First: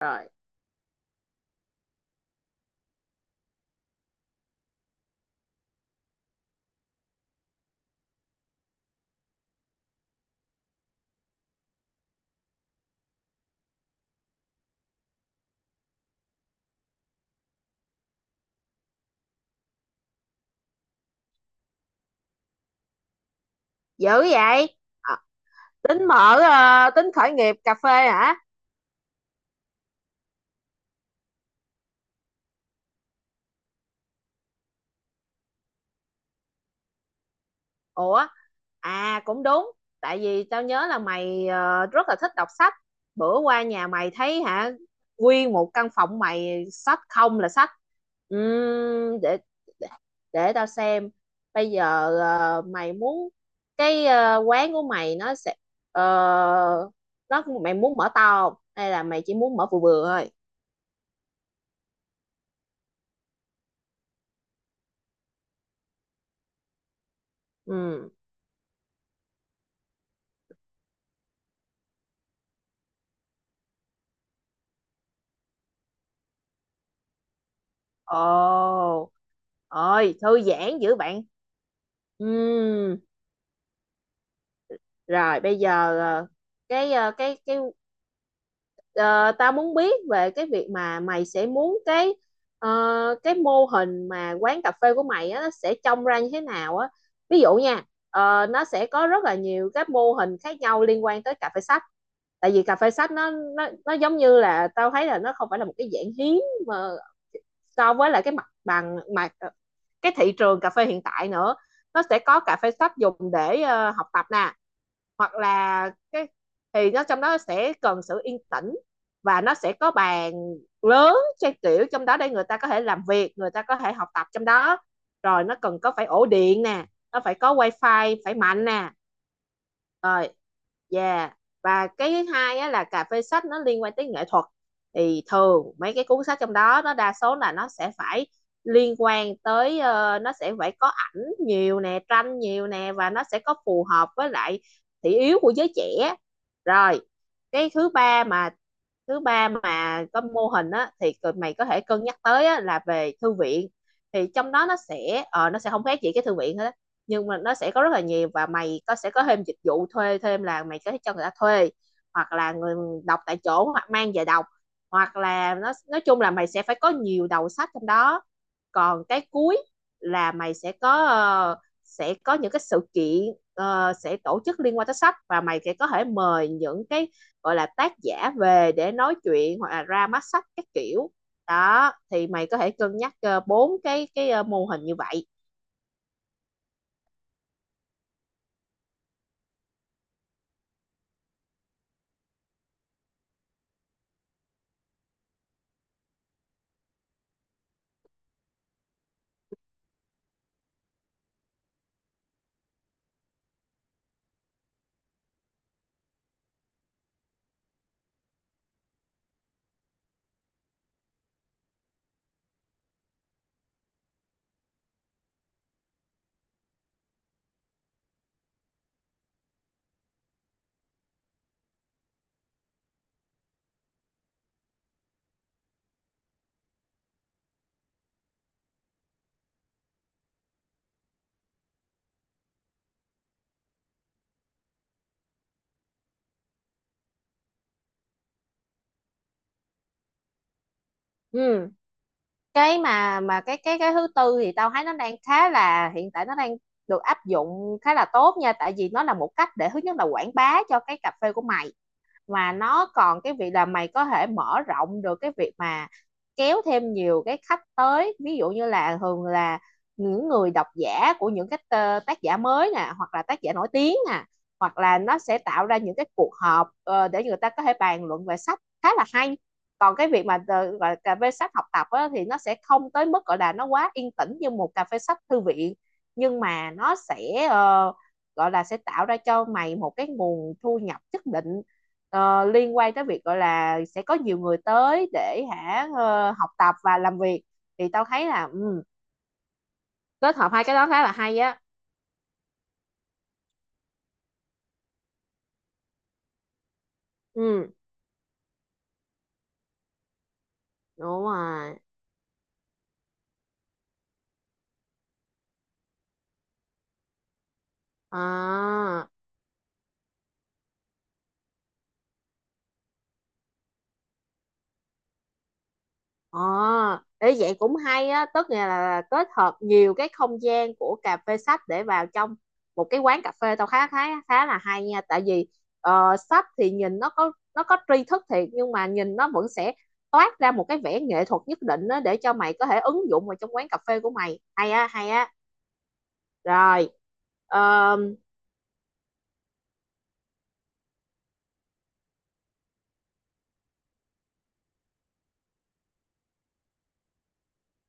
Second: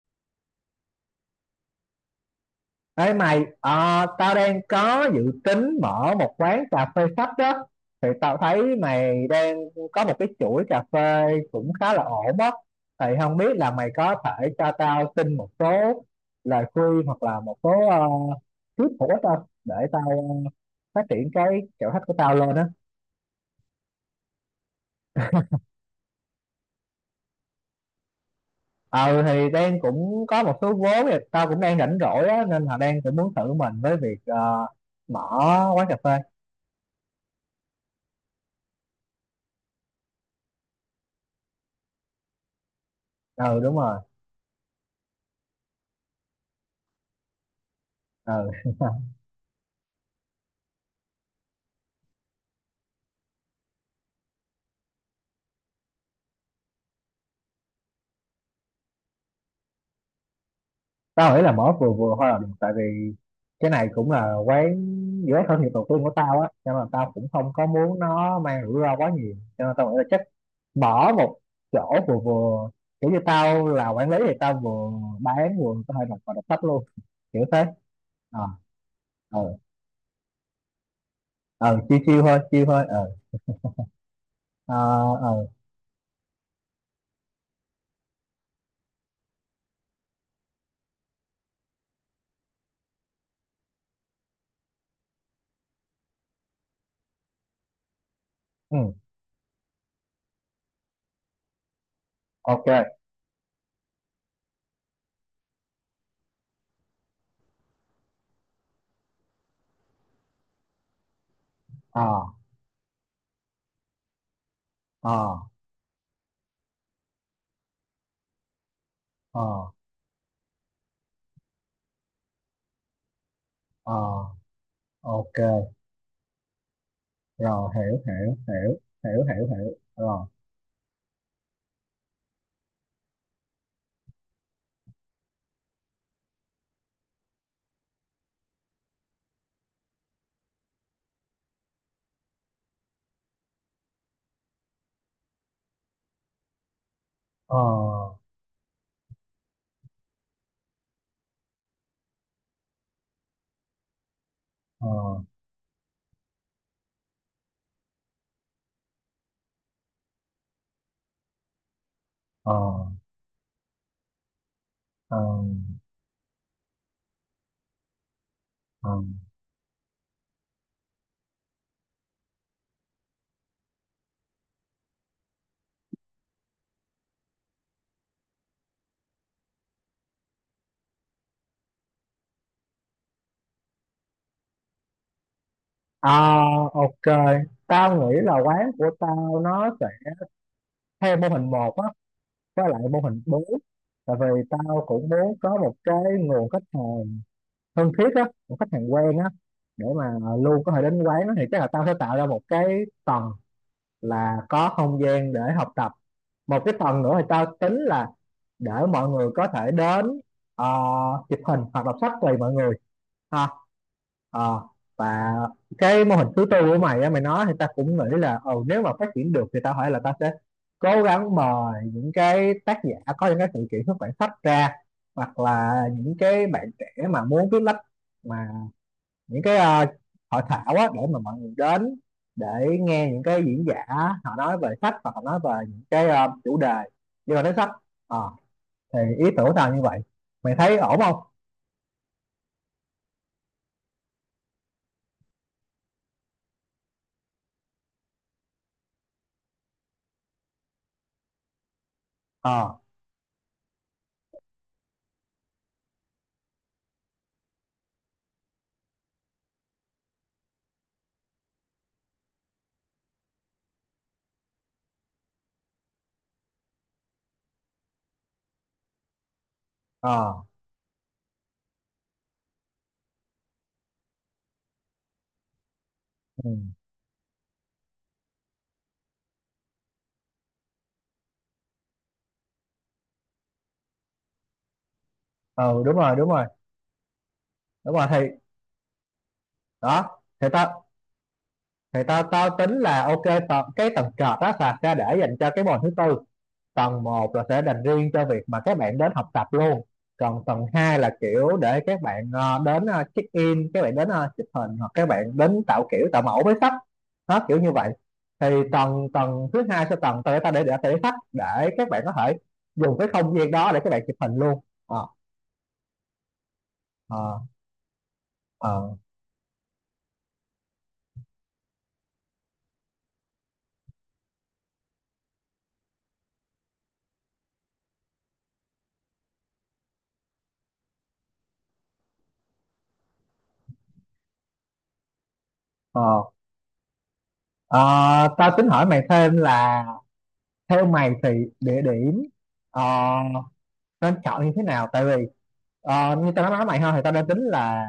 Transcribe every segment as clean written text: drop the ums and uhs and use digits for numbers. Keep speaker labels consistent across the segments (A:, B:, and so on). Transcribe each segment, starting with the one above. A: Rồi,
B: Ê mày, tao đang có dự tính mở một quán cà phê sách đó. Thì tao thấy mày đang có một cái chuỗi cà phê cũng khá là ổn á. Thì không biết là mày có thể cho tao xin một số lời khuyên hoặc là một số tip hữu ích không. Để tao phát triển cái chỗ khách của tao lên á.
A: dữ vậy? à, tính khởi nghiệp cà phê hả?
B: Ờ thì đang cũng có một số vốn thì tao cũng đang rảnh rỗi á. Nên là đang cũng muốn thử mình với việc mở quán cà phê.
A: Ủa, à cũng đúng, tại vì tao nhớ là mày rất là thích đọc sách. Bữa
B: Ừ,
A: qua
B: đúng
A: nhà
B: rồi.
A: mày thấy hả? Nguyên một căn phòng mày sách không là sách.
B: Ừ
A: Ừm, để, để để tao xem. Bây giờ mày muốn cái quán của mày nó sẽ ờ, mày muốn mở to không, hay là mày chỉ muốn mở vừa vừa thôi?
B: tao nghĩ là mở vừa vừa thôi là được, tại vì cái này cũng là quán giữa thân nghiệp đầu tiên của tao á, cho nên là tao cũng không có muốn
A: Ừ.
B: nó mang rủi ro quá nhiều, cho nên tao nghĩ là chắc mở một chỗ vừa vừa, kiểu như tao là quản lý thì tao vừa bán vừa có thể đọc và đọc sách luôn, kiểu thế. ờ.
A: Ồ,
B: ờ.
A: ôi thư giãn dữ bạn.
B: ờ chiêu chiêu thôi, chiêu thôi.
A: Ừm,
B: ờ. ờ. ờ.
A: rồi bây giờ cái ờ, cái cái ờ, tao muốn biết về cái việc mà mày sẽ muốn ờ, cái mô hình mà quán cà phê của mày á, nó sẽ trông ra như thế nào á. Ví dụ nha, nó
B: ừ.
A: sẽ có rất là nhiều các mô hình khác nhau liên quan tới cà phê sách. Tại vì cà phê
B: ok.
A: sách nó giống như là tao thấy là nó không phải là một cái dạng hiếm, mà so với lại cái mặt bằng mà cái thị trường cà phê hiện tại nữa. Nó
B: ờ.
A: sẽ có cà phê shop dùng để học tập nè, hoặc
B: ờ.
A: là cái, thì nó trong đó sẽ cần sự yên tĩnh, và nó
B: ờ.
A: sẽ có bàn lớn, trang kiểu trong đó để người ta có thể làm việc, người ta có thể
B: ờ.
A: học tập trong đó.
B: ok.
A: Rồi nó cần có phải ổ điện nè, nó phải có
B: Rồi, hiểu
A: wifi phải
B: hiểu
A: mạnh
B: hiểu
A: nè.
B: hiểu hiểu hiểu rồi.
A: Rồi, yeah. Và cái thứ hai á, là cà phê sách nó liên quan tới nghệ thuật, thì thường mấy cái cuốn sách trong đó nó đa số là nó sẽ phải liên quan tới, nó sẽ phải có ảnh nhiều nè, tranh nhiều nè, và nó sẽ có phù hợp với lại thị yếu của giới trẻ. Rồi cái thứ
B: ờ.
A: ba mà, có mô hình á, thì mày có thể cân nhắc tới á, là về thư viện. Thì trong đó nó
B: ờ.
A: sẽ nó sẽ không khác gì cái thư viện hết á. Nhưng mà nó sẽ có rất là nhiều, và mày có sẽ có thêm dịch vụ thuê thêm, là mày có thể cho người ta thuê, hoặc là
B: ờ.
A: người đọc tại chỗ, hoặc mang về đọc,
B: Ờ,
A: hoặc
B: ờ.
A: là nó, nói chung là mày sẽ phải có nhiều đầu sách trong đó.
B: ờ.
A: Còn cái cuối là mày sẽ có sẽ có những cái sự kiện sẽ tổ chức liên quan tới sách, và mày sẽ có thể mời những cái gọi là tác giả về để nói chuyện, hoặc là ra mắt sách các kiểu. Đó thì mày có thể cân nhắc bốn cái mô hình như vậy.
B: À, ok. Tao nghĩ là quán của tao nó sẽ theo mô hình một á, với lại mô hình bốn. Tại vì tao cũng muốn có một cái nguồn khách hàng thân thiết á, một khách hàng quen á, để mà luôn có thể đến quán đó, thì chắc là tao sẽ tạo ra một cái tầng là có không gian để học tập. Một cái tầng nữa thì tao tính là để mọi người có thể đến, ờ, chụp hình hoặc đọc sách tùy mọi người. À. Ờ. Và cái mô hình thứ tư của mày á, mày nói thì ta cũng nghĩ là ừ, nếu mà phát triển được thì tao hỏi là ta sẽ cố gắng mời những cái tác giả có những cái sự kiện xuất bản sách ra, hoặc là những cái bạn trẻ mà muốn viết lách, mà những cái hội thảo á, để mà mọi người đến để nghe những cái diễn giả họ nói về sách, hoặc họ nói về những cái chủ đề liên quan đến sách. Ờ, thì ý tưởng tao như vậy, mày thấy ổn không?
A: Ừ. cái mà cái thứ tư thì tao thấy nó đang khá là, hiện tại nó đang được áp dụng khá là tốt nha, tại vì nó là một cách để, thứ nhất là quảng bá cho cái cà phê của mày, mà
B: ờ.
A: nó còn cái việc là mày có thể mở rộng được cái việc mà kéo thêm nhiều cái khách tới. Ví dụ như là thường là những người độc giả của những cái tác giả mới nè, hoặc là tác giả nổi tiếng nè, hoặc là nó sẽ tạo ra những cái cuộc họp để người ta có thể bàn luận về sách, khá là hay. Còn cái việc
B: ờ.
A: mà gọi là cà phê sách học tập á, thì nó sẽ không tới mức gọi là nó quá yên tĩnh như một cà phê sách thư viện, nhưng
B: ừ.
A: mà nó sẽ gọi là sẽ tạo ra cho mày một cái nguồn thu nhập nhất định, liên quan tới việc gọi là sẽ có nhiều người tới để
B: Ừ
A: hả
B: đúng rồi, đúng rồi.
A: học tập và làm việc. Thì
B: Đúng
A: tao
B: rồi, thì
A: thấy là ừ,
B: đó
A: kết
B: thì
A: hợp hai cái
B: tao,
A: đó khá là hay á.
B: thì tao tao tính là ok. Tầng, cái tầng trệt đó là sẽ để dành cho cái môn thứ tư. Tầng một là sẽ
A: Ừ
B: dành riêng cho việc mà các bạn đến học tập luôn. Còn tầng hai là
A: đúng
B: kiểu
A: rồi.
B: để các bạn đến check in, các bạn đến chụp hình, hoặc các bạn đến tạo kiểu tạo mẫu với sách. Đó, kiểu như vậy. Thì tầng
A: À,
B: tầng thứ hai sẽ tầng tao để để sách để các bạn có thể dùng cái không gian đó để các bạn chụp hình luôn. ờ.
A: ờ, ý
B: ờ.
A: vậy cũng hay á, tức
B: ờ.
A: là kết hợp nhiều cái không gian của cà phê sách để vào trong một cái quán cà phê. Tao khá khá khá là hay nha, tại vì sách thì nhìn nó có, nó có tri thức thiệt, nhưng mà nhìn nó vẫn sẽ toát ra một cái vẻ nghệ thuật nhất định á, để cho mày có thể ứng dụng vào trong quán cà phê của mày. Hay á, hay á.
B: ờ.
A: Rồi.
B: Ờ,
A: Ờ,
B: tao tính hỏi mày thêm là theo mày thì địa điểm ờ, nên chọn như thế nào. Tại vì như tao đã nói mày ha, thì tao đang tính là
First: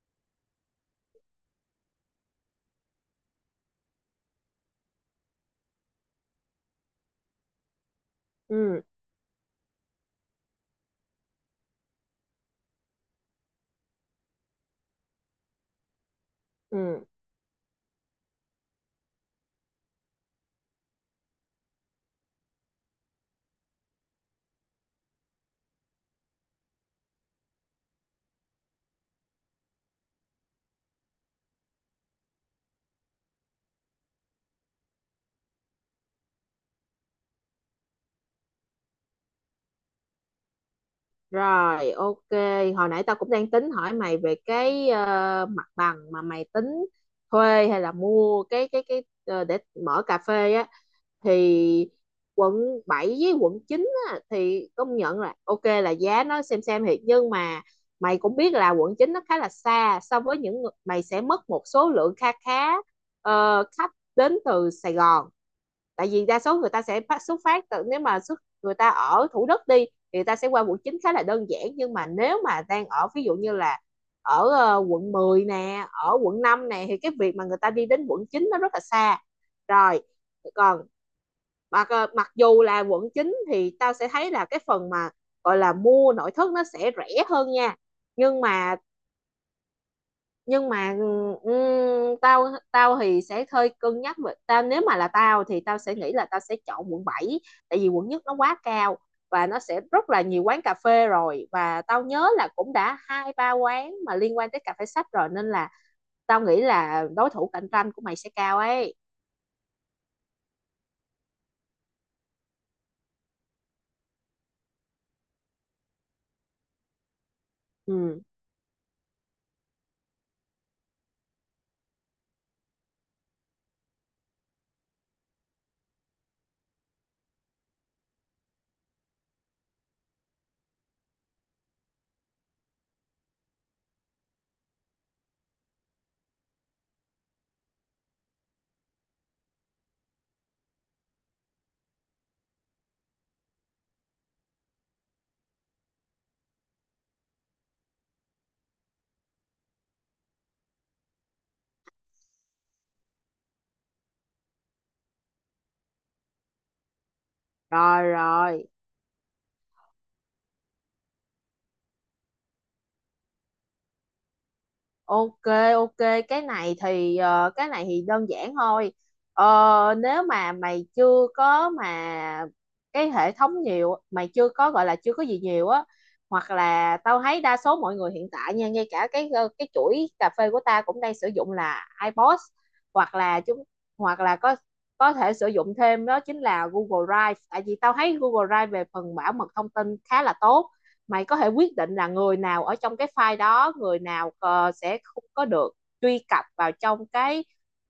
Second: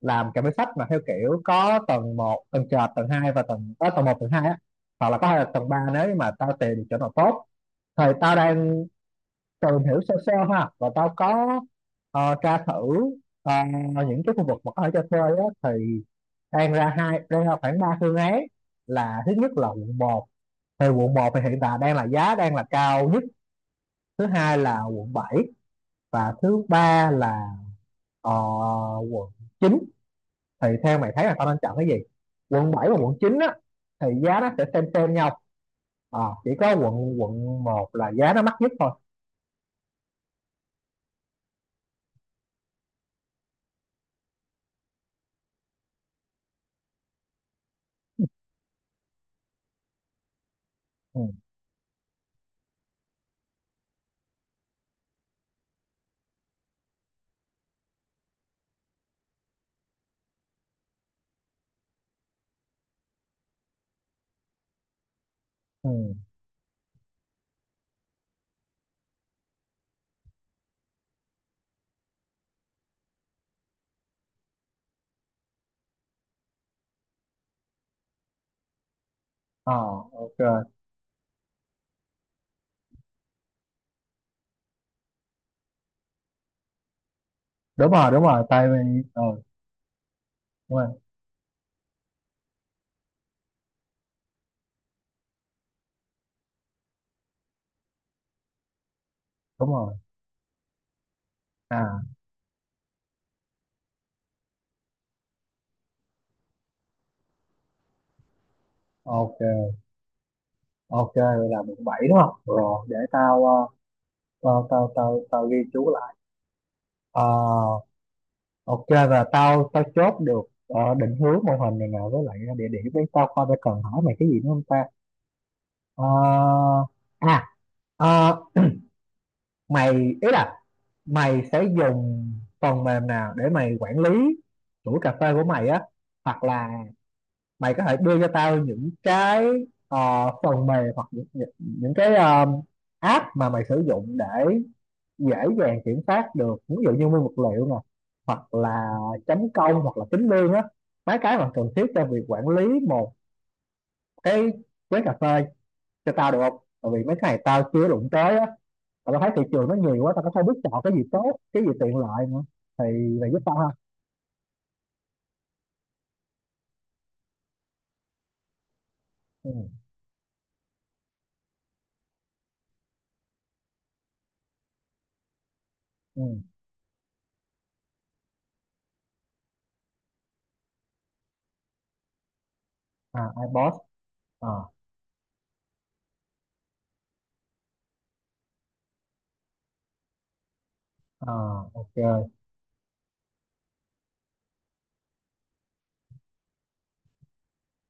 B: làm cà phê sách mà theo kiểu có tầng một, tầng trệt, tầng hai, và tầng tầng một, tầng 2 á, hoặc là có thể là tầng 3 nếu như mà tao tìm được chỗ nào tốt. Thì tao
A: ừ,
B: đang tìm hiểu sơ sơ ha, và tao có tra thử ờ, những cái khu vực mà có thể cho thuê á, thì đang ra
A: ừ.
B: hai, đang ra khoảng ba phương án. Là thứ nhất là quận 1, thì quận 1 thì hiện tại đang là giá đang là cao nhất. Thứ hai là quận 7, và thứ ba là ờ, quận 9. Thì theo mày thấy là tao nên chọn cái gì? Quận 7 và quận 9 á thì giá nó sẽ xem nhau. Ờ, chỉ có quận quận một là giá nó mắc nhất thôi.
A: Rồi, ok. Hồi nãy tao cũng đang tính hỏi mày về cái mặt bằng mà mày tính thuê hay là mua cái để mở cà phê á.
B: ừ.
A: Thì quận 7 với quận 9 á, thì công nhận là ok, là giá nó xem thiệt, nhưng mà mày cũng biết là quận 9 nó khá là xa, so với những mày sẽ mất một số lượng kha khá khách đến từ Sài Gòn.
B: ừ.
A: Tại vì đa số người ta sẽ xuất phát từ, nếu mà người ta ở Thủ Đức đi thì người ta sẽ qua quận 9 khá là đơn giản, nhưng mà nếu mà đang ở ví dụ như là ở quận 10 nè, ở quận 5 nè, thì cái việc mà người ta đi đến quận 9 nó rất là xa.
B: Ờ,
A: Rồi,
B: ok.
A: còn mặc mặc dù là quận 9 thì tao sẽ thấy là cái phần mà gọi là mua nội thất nó sẽ rẻ hơn nha.
B: Đúng rồi, đúng
A: Nhưng
B: rồi, tại
A: mà,
B: vì ừ,
A: nhưng
B: đúng
A: mà
B: rồi,
A: tao tao thì sẽ hơi cân nhắc về, tao nếu mà là tao thì tao sẽ nghĩ là tao sẽ chọn quận bảy, tại vì quận nhất nó quá cao, và nó
B: đúng
A: sẽ
B: rồi.
A: rất là nhiều quán cà phê rồi, và tao
B: à.
A: nhớ là cũng đã hai ba quán mà liên quan tới cà phê sách rồi, nên là tao nghĩ là đối thủ cạnh tranh của mày sẽ cao ấy.
B: Ok, ok, vậy là quận 7 đúng không? Rồi để tao tao ghi chú lại. Ờ.
A: Ừ.
B: Ok, và tao tao chốt được định hướng mô hình này nè, với lại địa điểm đấy. Tao coi phải cần hỏi mày cái gì nữa không ta. Ờ. à. ờ, mày ý là mày sẽ dùng phần mềm nào để mày quản lý chuỗi cà phê của mày á. Hoặc là mày có thể đưa cho tao những cái ờ, phần mềm, hoặc những cái app mà mày sử dụng để dễ dàng kiểm soát được, ví dụ như nguyên vật liệu nè, hoặc là chấm công, hoặc là tính lương á. Mấy cái mà cần thiết cho việc quản lý một cái quán cà phê cho tao được không? Tại vì mấy cái này tao chưa
A: Rồi
B: đụng tới á,
A: rồi.
B: mà tao thấy thị trường nó nhiều quá, tao cũng không biết chọn cái gì tốt, cái gì tiện lợi nữa. Thì mày giúp tao ha.
A: Ok, ok, cái này thì cái này thì đơn giản thôi.
B: ừ.
A: Nếu mà mày chưa có mà cái hệ thống nhiều, mày chưa có gọi là chưa có gì nhiều á,
B: ừ.
A: hoặc là tao thấy đa số mọi người hiện tại nha, ngay cả cái cái chuỗi cà phê của ta cũng đang sử dụng là iPods, hoặc
B: à.
A: là chúng,
B: iBoss.
A: hoặc là
B: à.
A: có thể sử dụng thêm đó chính là Google Drive, tại vì tao thấy Google Drive về phần bảo mật thông tin khá là tốt. Mày có thể
B: à.
A: quyết định
B: ok.
A: là người nào ở trong cái file đó, người nào sẽ không có được truy cập vào trong cái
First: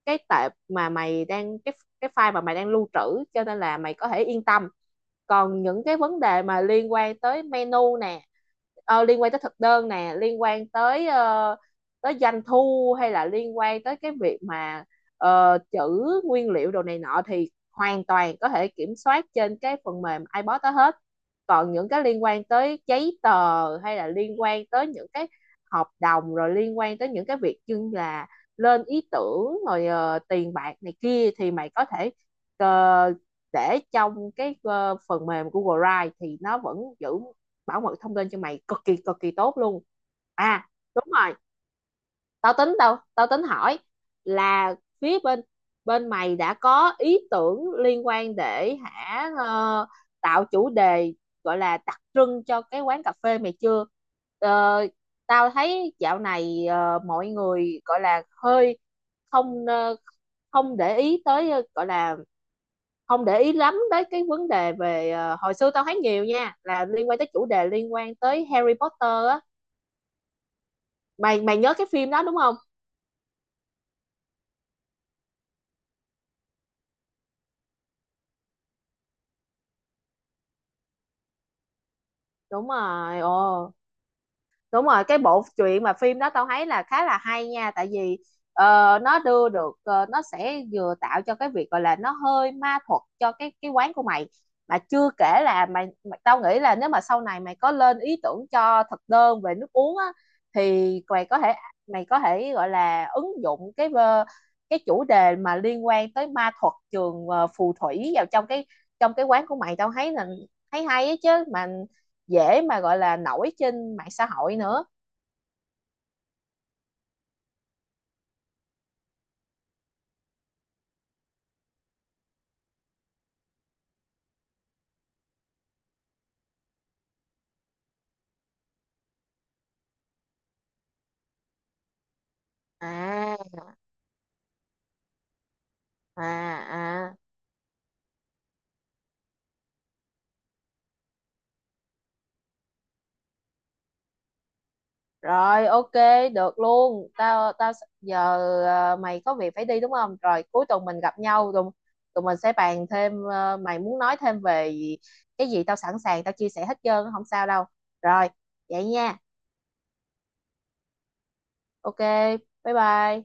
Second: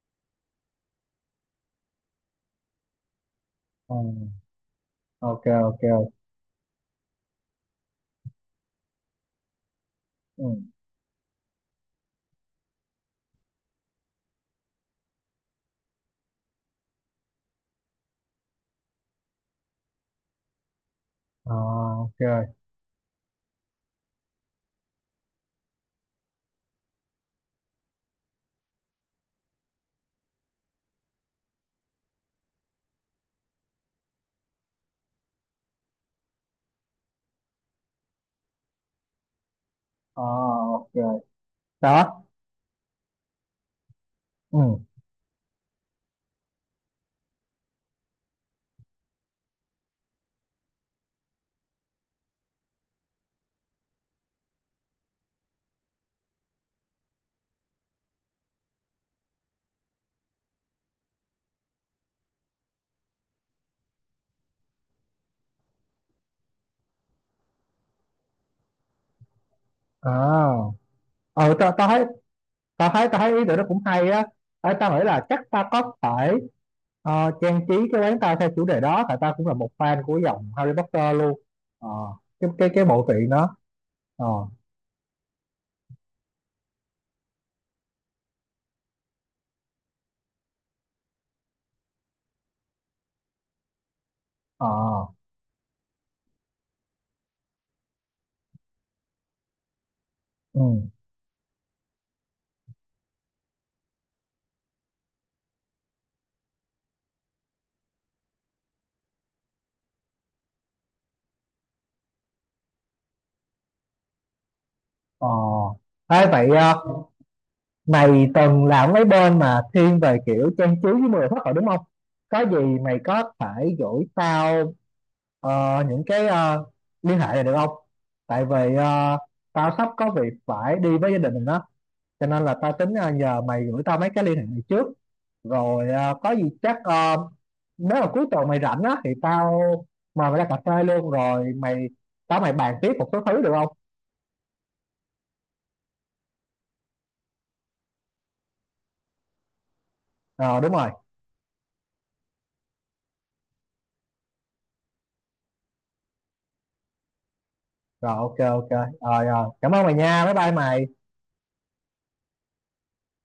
A: cái tệp mà mày đang, cái file mà mày đang lưu trữ, cho nên là
B: ừ.
A: mày có thể yên tâm.
B: ok.
A: Còn
B: ok.
A: những cái vấn đề mà liên quan tới menu nè, liên quan tới thực đơn nè, liên
B: ừ.
A: quan tới tới doanh thu, hay là liên quan tới cái việc mà chữ nguyên liệu đồ này nọ, thì hoàn toàn có thể kiểm soát trên cái phần mềm iBot đó hết.
B: à.
A: Còn những cái
B: ok.
A: liên quan tới giấy tờ, hay là liên quan tới những cái hợp đồng, rồi liên quan tới những cái việc như là lên ý tưởng, rồi tiền bạc này kia, thì mày có thể ờ, để trong cái phần mềm của Google Drive, thì nó vẫn giữ bảo mật thông tin cho mày cực kỳ tốt luôn.
B: à.
A: À,
B: ok.
A: đúng rồi.
B: Đó.
A: Tao tính hỏi là,
B: ừ.
A: phía bên, bên mày đã có ý tưởng liên quan để hả tạo chủ đề gọi là đặc trưng cho cái quán cà phê mày chưa? Ờ, tao thấy dạo này mọi người gọi là hơi không không để ý tới, gọi là không để ý lắm tới cái vấn đề về. Ờ, Hồi xưa tao thấy nhiều nha, là liên quan tới chủ đề, liên quan tới Harry Potter á.
B: à.
A: Mày,
B: ờ.
A: mày
B: Tao
A: nhớ cái
B: tao thấy,
A: phim đó đúng không?
B: tao thấy ý tưởng đó cũng hay á. Ê, tao nghĩ là chắc ta có thể trang trí cái quán tao theo chủ đề đó, tại tao cũng là một fan của dòng Harry Potter luôn. Ờ, cái cái
A: Đúng
B: cái bộ
A: rồi,
B: truyện đó.
A: ồ,
B: ờ.
A: đúng rồi, cái bộ truyện mà phim đó tao thấy là khá là hay nha, tại vì nó đưa được nó sẽ vừa tạo cho cái việc gọi là nó hơi ma thuật cho cái quán của mày.
B: ờ.
A: Mà chưa kể là mày tao nghĩ là nếu mà sau này mày có lên ý tưởng cho thực đơn về nước uống á,
B: ừ.
A: thì mày có thể gọi là ứng dụng cái cái chủ đề mà liên quan tới ma thuật trường phù thủy vào trong trong cái quán của mày. Tao thấy là thấy hay á chứ, mà dễ mà gọi là nổi trên mạng xã hội nữa.
B: ờ. Ê, vậy mày từng làm mấy bên mà thiên về kiểu trang trí với 10 phút rồi đúng không? Có gì mày có thể gửi tao những cái liên hệ này được không? Tại vì tao sắp có việc phải đi với gia đình mình, cho nên là tao tính
A: À,
B: nhờ mày gửi tao mấy cái liên hệ này trước. Rồi
A: à,
B: có gì chắc
A: à,
B: nếu mà cuối tuần mày rảnh á thì tao mời mày ra cà phê luôn, rồi mày bàn tiếp một số thứ được không?
A: rồi, ok, được luôn. Tao tao giờ, à, mày có việc phải đi đúng không? Rồi
B: Ờ
A: cuối
B: đúng
A: tuần
B: rồi.
A: mình gặp nhau, tụi mình sẽ bàn thêm. Ờ, Mày muốn nói thêm về cái gì, tao sẵn sàng tao chia sẻ hết trơn, không sao đâu.
B: Rồi
A: Rồi,
B: ok, ok.
A: vậy nha.
B: Rồi rồi, cảm ơn mày nha, bye bye mày.
A: Ok, bye bye.